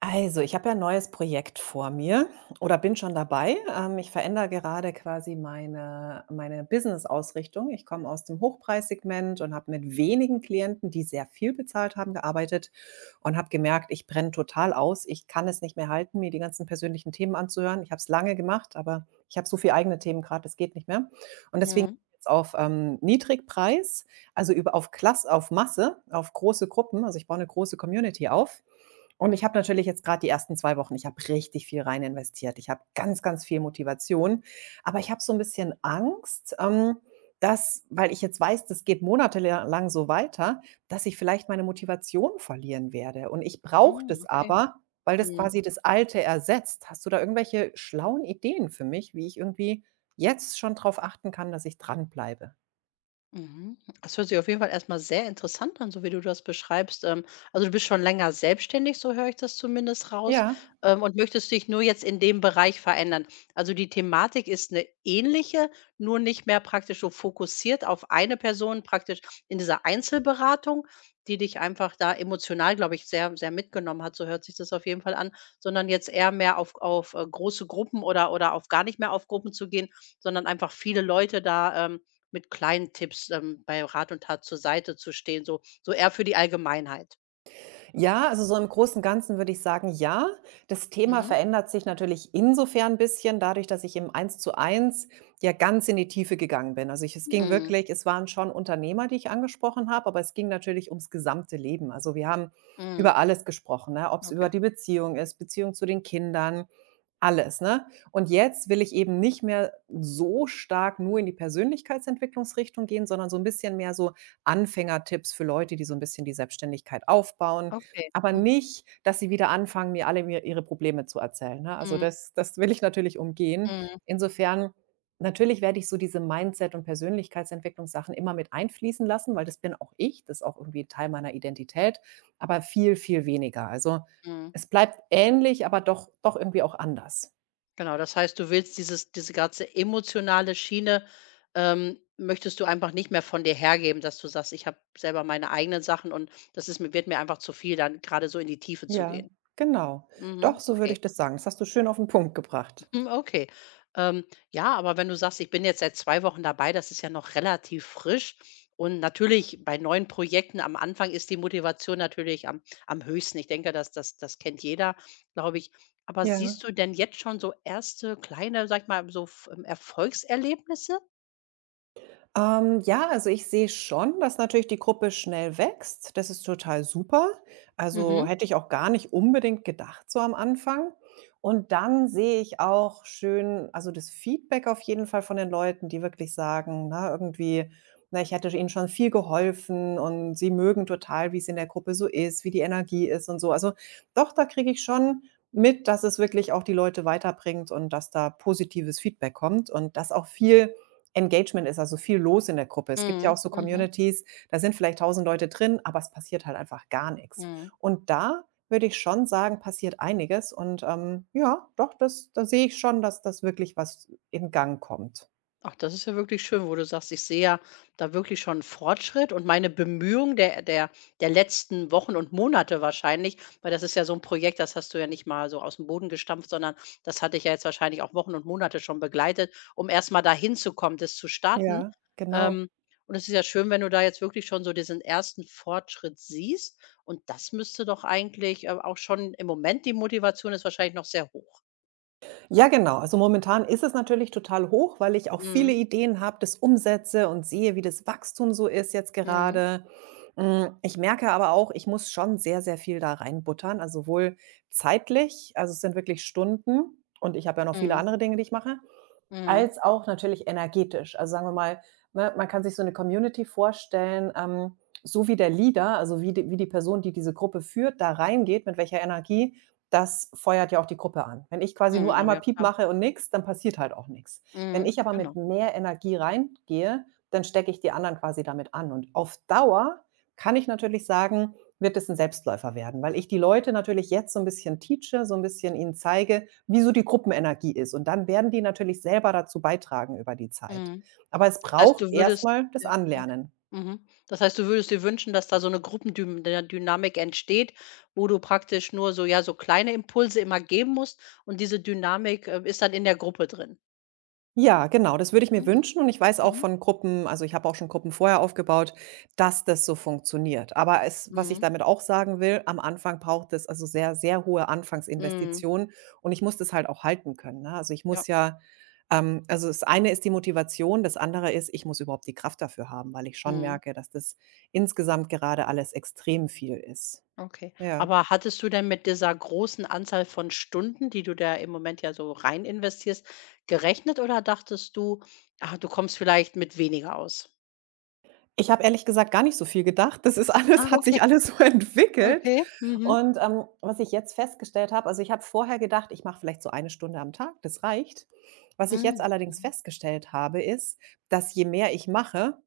Also, ich habe ja 'n neues Projekt vor mir oder bin schon dabei. Ich verändere gerade quasi meine Business-Ausrichtung. Ich komme aus dem Hochpreissegment und habe mit wenigen Klienten, die sehr viel bezahlt haben, gearbeitet und habe gemerkt, ich brenne total aus. Ich kann es nicht mehr halten, mir die ganzen persönlichen Themen anzuhören. Ich habe es lange gemacht, aber ich habe so viele eigene Themen gerade, es geht nicht mehr. Und deswegen Mhm. jetzt auf, Niedrigpreis, also über auf Klasse, auf Masse, auf große Gruppen. Also, ich baue eine große Community auf und ich habe natürlich jetzt gerade die ersten 2 Wochen, ich habe richtig viel rein investiert. Ich habe ganz, ganz viel Motivation, aber ich habe so ein bisschen Angst, dass, weil ich jetzt weiß, das geht monatelang so weiter, dass ich vielleicht meine Motivation verlieren werde. Und ich brauche Mhm, das okay. aber, weil das Mhm. quasi das Alte ersetzt. Hast du da irgendwelche schlauen Ideen für mich, wie ich irgendwie jetzt schon drauf achten kann, dass ich dranbleibe? Mhm. Das hört sich auf jeden Fall erstmal sehr interessant an, so wie du das beschreibst. Also, du bist schon länger selbstständig, so höre ich das zumindest raus, Ja. Und möchtest dich nur jetzt in dem Bereich verändern. Also, die Thematik ist eine ähnliche, nur nicht mehr praktisch so fokussiert auf eine Person, praktisch in dieser Einzelberatung, die dich einfach da emotional, glaube ich, sehr sehr mitgenommen hat, so hört sich das auf jeden Fall an, sondern jetzt eher mehr auf große Gruppen oder auf gar nicht mehr auf Gruppen zu gehen, sondern einfach viele Leute da, mit kleinen Tipps, bei Rat und Tat zur Seite zu stehen, so eher für die Allgemeinheit. Ja, also so im Großen und Ganzen würde ich sagen, ja. Das Thema Mhm. verändert sich natürlich insofern ein bisschen, dadurch, dass ich im 1 zu 1 ja ganz in die Tiefe gegangen bin. Also ich es ging Mhm. wirklich, es waren schon Unternehmer, die ich angesprochen habe, aber es ging natürlich ums gesamte Leben. Also wir haben Mhm. über alles gesprochen, ne? Ob es über Okay. die Beziehung ist, Beziehung zu den Kindern, alles, ne? Und jetzt will ich eben nicht mehr so stark nur in die Persönlichkeitsentwicklungsrichtung gehen, sondern so ein bisschen mehr so Anfängertipps für Leute, die so ein bisschen die Selbstständigkeit aufbauen, Okay. aber Mhm. nicht, dass sie wieder anfangen, mir alle mir ihre Probleme zu erzählen, ne? Also, Mhm. das will ich natürlich umgehen. Mhm. Insofern, natürlich werde ich so diese Mindset- und Persönlichkeitsentwicklungssachen immer mit einfließen lassen, weil das bin auch ich, das ist auch irgendwie Teil meiner Identität, aber viel, viel weniger. Also, Mhm. es bleibt ähnlich, aber doch irgendwie auch anders. Genau, das heißt, du willst diese ganze emotionale Schiene, möchtest du einfach nicht mehr von dir hergeben, dass du sagst: „Ich habe selber meine eigenen Sachen und das ist mir wird mir einfach zu viel, dann gerade so in die Tiefe zu Ja, gehen." genau. Doch, Mhm, so würde ich okay. das sagen. Das hast du schön auf den Punkt gebracht. Hm, okay. Ähm, ja, aber wenn du sagst: „Ich bin jetzt seit 2 Wochen dabei", das ist ja noch relativ frisch. Und natürlich bei neuen Projekten am Anfang ist die Motivation natürlich am am höchsten. Ich denke, das kennt jeder, glaube ich. Aber Ja. siehst du denn jetzt schon so erste kleine, sag ich mal, so f Erfolgserlebnisse? Ja, also ich sehe schon, dass natürlich die Gruppe schnell wächst. Das ist total super. Also Mhm. hätte ich auch gar nicht unbedingt gedacht, so am Anfang. Und dann sehe ich auch schön, also das Feedback auf jeden Fall von den Leuten, die wirklich sagen, na, irgendwie, na, ich hätte ihnen schon viel geholfen und sie mögen total, wie es in der Gruppe so ist, wie die Energie ist und so. Also doch, da kriege ich schon mit, dass es wirklich auch die Leute weiterbringt und dass da positives Feedback kommt und dass auch viel Engagement ist, also viel los in der Gruppe. Es gibt ja auch Mhm. so Mhm. Communities, da sind vielleicht tausend Leute drin, aber es passiert halt einfach gar nichts. Mhm. Und da würde ich schon sagen, passiert einiges und, ja, doch, das, da sehe ich schon, dass das wirklich was in Gang kommt. Ach, das ist ja wirklich schön, wo du sagst, ich sehe ja da wirklich schon 'n Fortschritt und meine Bemühungen der letzten Wochen und Monate wahrscheinlich, weil das ist ja so ein Projekt, das hast du ja nicht mal so aus dem Boden gestampft, sondern das hatte ich ja jetzt wahrscheinlich auch Wochen und Monate schon begleitet, um erst mal dahin zu kommen, das zu starten. Ja, genau. Ähm, und es ist ja schön, wenn du da jetzt wirklich schon so diesen ersten Fortschritt siehst und das müsste doch eigentlich, auch schon im Moment die Motivation ist wahrscheinlich noch sehr hoch. Ja, genau. Also momentan ist es natürlich total hoch, weil ich auch viele Mhm. Ideen habe, das umsetze und sehe, wie das Wachstum so ist jetzt Mhm. gerade. Hm, ich merke aber auch, ich muss schon sehr, sehr viel da reinbuttern, also sowohl zeitlich, also es sind wirklich Stunden und ich habe ja noch viele Mhm. andere Dinge, die ich mache, Mhm. als auch natürlich energetisch. Also, sagen wir mal, ne, man kann sich so eine Community vorstellen, so wie der Leader, also wie die Person, die diese Gruppe führt, da reingeht, mit welcher Energie, das feuert ja auch die Gruppe an. Wenn ich quasi nur Mhm. Oh einmal ja, Piep klar. mache und nichts, dann passiert halt auch nichts. Wenn ich Mhm, aber mit genau. mehr Energie reingehe, dann stecke ich die anderen quasi damit an. Und auf Dauer kann ich natürlich sagen, wird es ein Selbstläufer werden, weil ich die Leute natürlich jetzt so ein bisschen teache, so ein bisschen ihnen zeige, wie so die Gruppenenergie ist. Und dann werden die natürlich selber dazu beitragen über die Zeit. Mhm. Aber es Das heißt, braucht du würdest erstmal das Ja, okay. Anlernen. Mhm. Das heißt, du würdest dir wünschen, dass da so 'ne Gruppendüm Dy Dynamik entsteht, wo du praktisch nur so ja, so kleine Impulse immer geben musst und diese Dynamik, ist dann in der Gruppe drin. Ja, genau, das würde ich mir Mhm, wünschen und ich weiß auch mhm, von Gruppen, also, ich habe auch schon Gruppen vorher aufgebaut, dass das so funktioniert. Aber es, was ich mhm, damit auch sagen will, am Anfang braucht es also sehr, sehr hohe mhm, Anfangsinvestitionen und ich muss das halt auch halten können, ne? Also, ich ja, muss ja also, das eine ist die Motivation, das andere ist, ich muss überhaupt die Kraft dafür haben, weil ich schon mhm, merke, dass das insgesamt gerade alles extrem viel ist. okay. Ja. Aber hattest du denn mit dieser großen Anzahl von Stunden, die du da im Moment ja so rein investierst, gerechnet oder dachtest du: „Ah, du kommst vielleicht mit weniger aus?" Ich habe ehrlich gesagt gar nicht so viel gedacht. Das ist Ah, alles, hat sich okay, alles so entwickelt. okay, mhm. Und, was ich jetzt festgestellt habe, also, ich habe vorher gedacht, ich mache vielleicht so eine Stunde am Tag, das reicht. Was ich jetzt Mhm, allerdings mhm. festgestellt habe, ist, dass je mehr ich mache,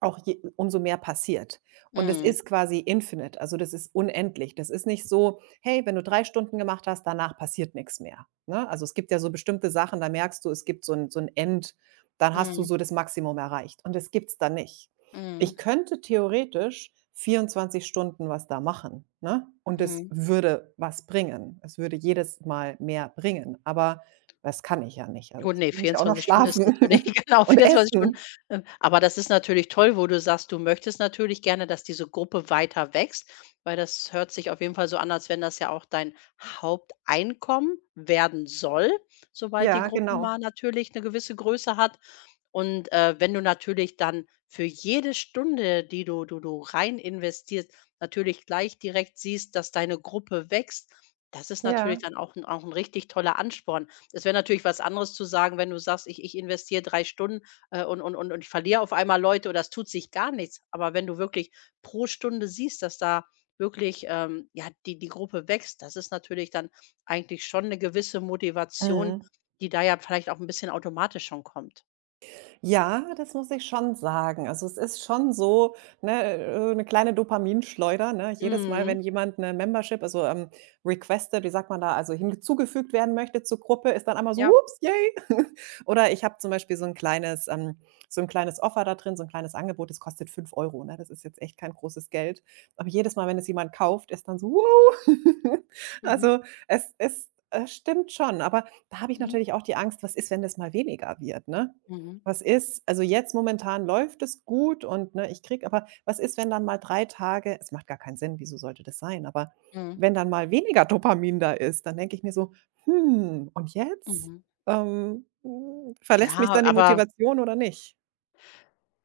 auch je umso mehr passiert. Und es Mhm, ist quasi infinite, also das ist unendlich. Das ist nicht so: „Hey, wenn du 3 Stunden gemacht hast, danach passiert nichts mehr“, ne? Also, es gibt ja so bestimmte Sachen, da merkst du, es gibt so ein End, dann hast du mhm, so das Maximum erreicht und das gibt's da nicht. mhm, Ich könnte theoretisch 24 Stunden was da machen, ne? Und es mhm. würde was bringen. Es würde jedes Mal mehr bringen, aber das kann ich ja nicht. Also, Gut, ne, ich muss ja auch noch 24 Stunden ist schlafen natürlich genau, und 24 Stunden, essen. Aber das ist natürlich toll, wo du sagst, du möchtest natürlich gerne, dass diese Gruppe weiter wächst, weil das hört sich auf jeden Fall so an, als wenn das ja auch dein Haupteinkommen werden soll, sobald die Ja, Gruppe mal genau. natürlich eine gewisse Größe hat. Und, wenn du natürlich dann für jede Stunde, die du rein investierst, natürlich gleich direkt siehst, dass deine Gruppe wächst, das ist natürlich Ja. dann auch ein richtig toller Ansporn. Es wäre natürlich was anderes zu sagen, wenn du sagst: „Ich investiere 3 Stunden, und ich verliere auf einmal Leute oder es tut sich gar nichts." Aber wenn du wirklich pro Stunde siehst, dass da wirklich, ja, die Gruppe wächst, das ist natürlich dann eigentlich schon eine gewisse Motivation, Mhm. die da ja vielleicht auch ein bisschen automatisch schon kommt. Ja, das muss ich schon sagen. Also, es ist schon so, ne, 'ne kleine Dopaminschleuder, ne? Jedes Mal, wenn Mhm. jemand eine Membership, also, requested, wie sagt man da, also, hinzugefügt werden möchte zur Gruppe, ist dann einmal so: Ja. „Ups, yay!“ Oder ich habe zum Beispiel so ein kleines Offer da drin, so ein kleines Angebot, das kostet 5 Euro, ne? Das ist jetzt echt kein großes Geld. Aber jedes Mal, wenn es jemand kauft, ist dann so: „Wow!“ Mhm. Also, es stimmt schon, aber da habe ich Mhm. natürlich auch die Angst, was ist, wenn das mal weniger wird, ne? Mhm. Was ist, also, jetzt momentan läuft es gut und, ne, ich kriege, aber was ist, wenn dann mal 3 Tage, es macht gar keinen Sinn, wieso sollte das sein? Aber Mhm. wenn dann mal weniger Dopamin da ist, dann denke ich mir so: „Hm, und jetzt? Mhm. Hm, verlässt mich Ja, dann die Motivation oder nicht?“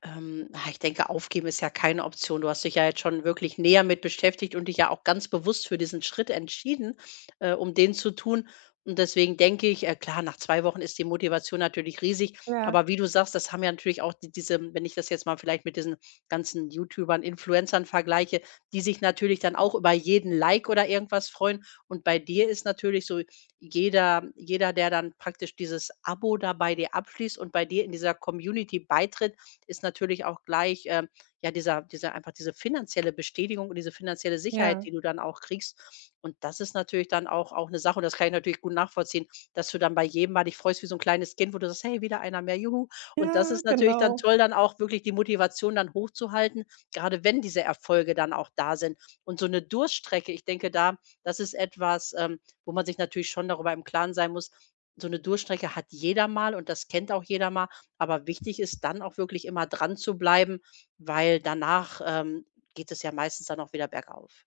Ich denke, aufgeben ist ja keine Option. Du hast dich ja jetzt schon wirklich näher mit beschäftigt und dich ja auch ganz bewusst für diesen Schritt entschieden, um den zu tun. Und deswegen denke ich, klar, nach 2 Wochen ist die Motivation natürlich riesig. Ja, Aber wie du sagst, das haben ja natürlich auch die, diese, wenn ich das jetzt mal vielleicht mit diesen ganzen YouTubern, Influencern vergleiche, die sich natürlich dann auch über jeden Like oder irgendwas freuen. Und bei dir ist natürlich so jeder, jeder, der dann praktisch dieses Abo dabei dir abschließt und bei dir in dieser Community beitritt, ist natürlich auch gleich, ja, dieser einfach diese finanzielle Bestätigung und diese finanzielle Sicherheit, ja. die du dann auch kriegst. Und das ist natürlich dann auch auch eine Sache und das kann ich natürlich gut nachvollziehen, dass du dann bei jedem Mal dich freust wie so ein kleines Kind, wo du sagst: „Hey, wieder einer mehr, juhu." Und das Ja, ist natürlich dann genau. toll, dann auch wirklich die Motivation dann hochzuhalten, gerade wenn diese Erfolge dann auch da sind. Und so eine Durststrecke, ich denke da das ist etwas, wo man sich natürlich schon darüber im Klaren sein muss, so eine Durststrecke hat jeder mal und das kennt auch jeder mal. Aber wichtig ist dann auch wirklich immer dran zu bleiben, weil danach, geht es ja meistens dann auch wieder bergauf.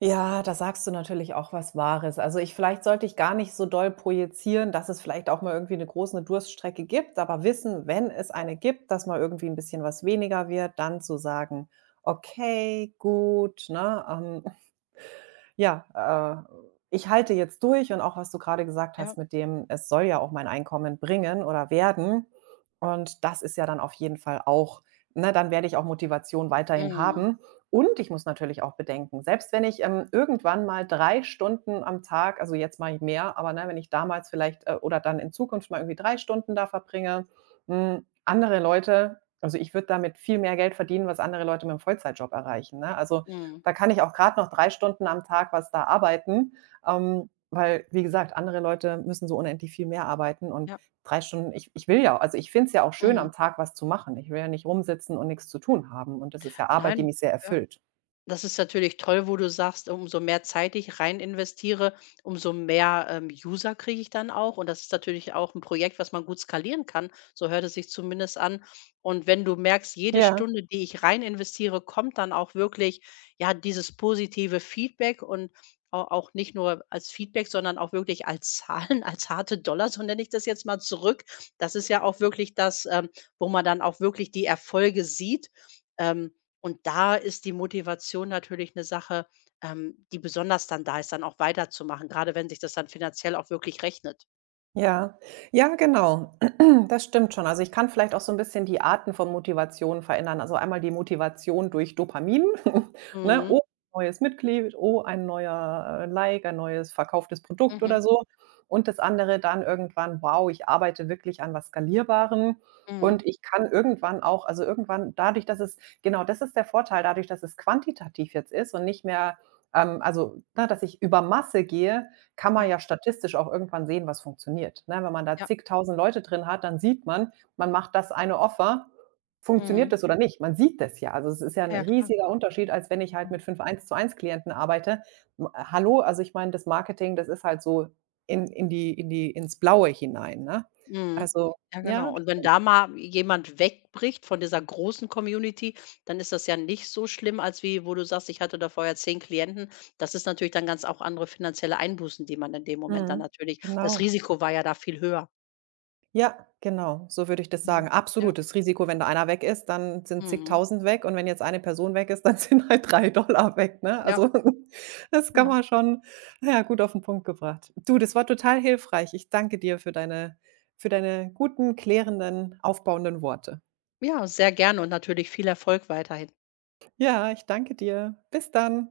Ja, da sagst du natürlich auch was Wahres. Also ich, vielleicht sollte ich gar nicht so doll projizieren, dass es vielleicht auch mal irgendwie eine große Durststrecke gibt, aber wissen, wenn es eine gibt, dass mal irgendwie ein bisschen was weniger wird, dann zu sagen: „Okay, gut“, ne? Ja, ich halte jetzt durch und auch was du gerade gesagt Ja. hast mit dem, es soll ja auch mein Einkommen bringen oder werden. Und das ist ja dann auf jeden Fall auch, ne, dann werde ich auch Motivation weiterhin Mhm, haben. Und ich muss natürlich auch bedenken, selbst wenn ich, irgendwann mal 3 Stunden am Tag, also, jetzt mache ich mehr, aber ne, wenn ich damals vielleicht, oder dann in Zukunft mal irgendwie 3 Stunden da verbringe, hm, andere Leute, also, ich würde damit viel mehr Geld verdienen, was andere Leute mit mit'm Vollzeitjob erreichen, ne? Also, mhm, da kann ich auch gerade noch 3 Stunden am Tag was da arbeiten, weil, wie gesagt, andere Leute müssen so unendlich viel mehr arbeiten und ja. 3 Stunden, ich will ja, also, ich finde es ja auch schön, Mhm. am Tag was zu machen. Ich will ja nicht rumsitzen und nichts zu tun haben und das ist ja Arbeit, die Nein. mich sehr Ja. erfüllt. Das ist natürlich toll, wo du sagst, umso mehr Zeit ich rein investiere, umso mehr, User kriege ich dann auch. Und das ist natürlich auch ein Projekt, was man gut skalieren kann. So hört es sich zumindest an. Und wenn du merkst, jede Ja. Stunde, die ich rein investiere, kommt dann auch wirklich, ja, dieses positive Feedback und au auch nicht nur als Feedback, sondern auch wirklich als Zahlen, als harte Dollar, so nenne ich das jetzt mal, zurück. Das ist ja auch wirklich das, wo man dann auch wirklich die Erfolge sieht. Ähm und da ist die Motivation natürlich eine Sache, die besonders dann da ist, dann auch weiterzumachen, gerade wenn sich das dann finanziell auch wirklich rechnet. Ja, ja, genau. Das stimmt schon. Also, ich kann vielleicht auch so ein bisschen die Arten von Motivation verändern. Also, einmal die Motivation durch Dopamin, ne? Mhm. „Oh, ein neues Mitglied. Oh, ein neuer, Like, ein neues verkauftes Produkt“ Mhm. oder so. Und das andere dann irgendwann: „Wow, ich arbeite wirklich an was Skalierbarem Mhm. und ich kann irgendwann auch“, also, irgendwann dadurch, dass es, genau, das ist der Vorteil, dadurch, dass es quantitativ jetzt ist und nicht mehr, also, ne, dass ich über Masse gehe, kann man Ja. ja statistisch auch irgendwann sehen, was funktioniert, ne? Wenn man da Ja. zigtausend Leute drin hat, dann sieht man, man macht das eine Offer, funktioniert Mhm. das oder nicht? Man sieht das ja. Also, es ist ja ein Ja, klar. riesiger Unterschied, als wenn ich halt Mhm. mit 5 Eins-zu-eins-Klienten arbeite. M hallo, also ich meine, das Marketing, das ist halt so in die ins Blaue hinein, ne? Mhm. Also Ja, ja, genau. Und wenn da stimmt. mal jemand wegbricht von dieser großen Community, dann ist das ja nicht so schlimm, als wie wo du sagst: „Ich hatte da vorher 10 Klienten." Das ist natürlich dann ganz auch andere finanzielle Einbußen, die man in dem Moment dann Mhm. natürlich das Genau. Risiko war ja da viel höher. Ja, genau, so würde ich das sagen. Mhm. Ja. Absolutes Risiko, wenn da einer weg ist, dann sind Mhm. zigtausend weg und wenn jetzt eine Person weg ist, dann sind halt $3 weg, ne? Ja. Also, das kann Genau. man schon, na ja, gut auf den Punkt gebracht. Du, das war total hilfreich. Ich danke dir für deine guten, klärenden, aufbauenden Worte. Ja, sehr gerne und natürlich viel Erfolg weiterhin. Ja, ich danke dir. Bis dann.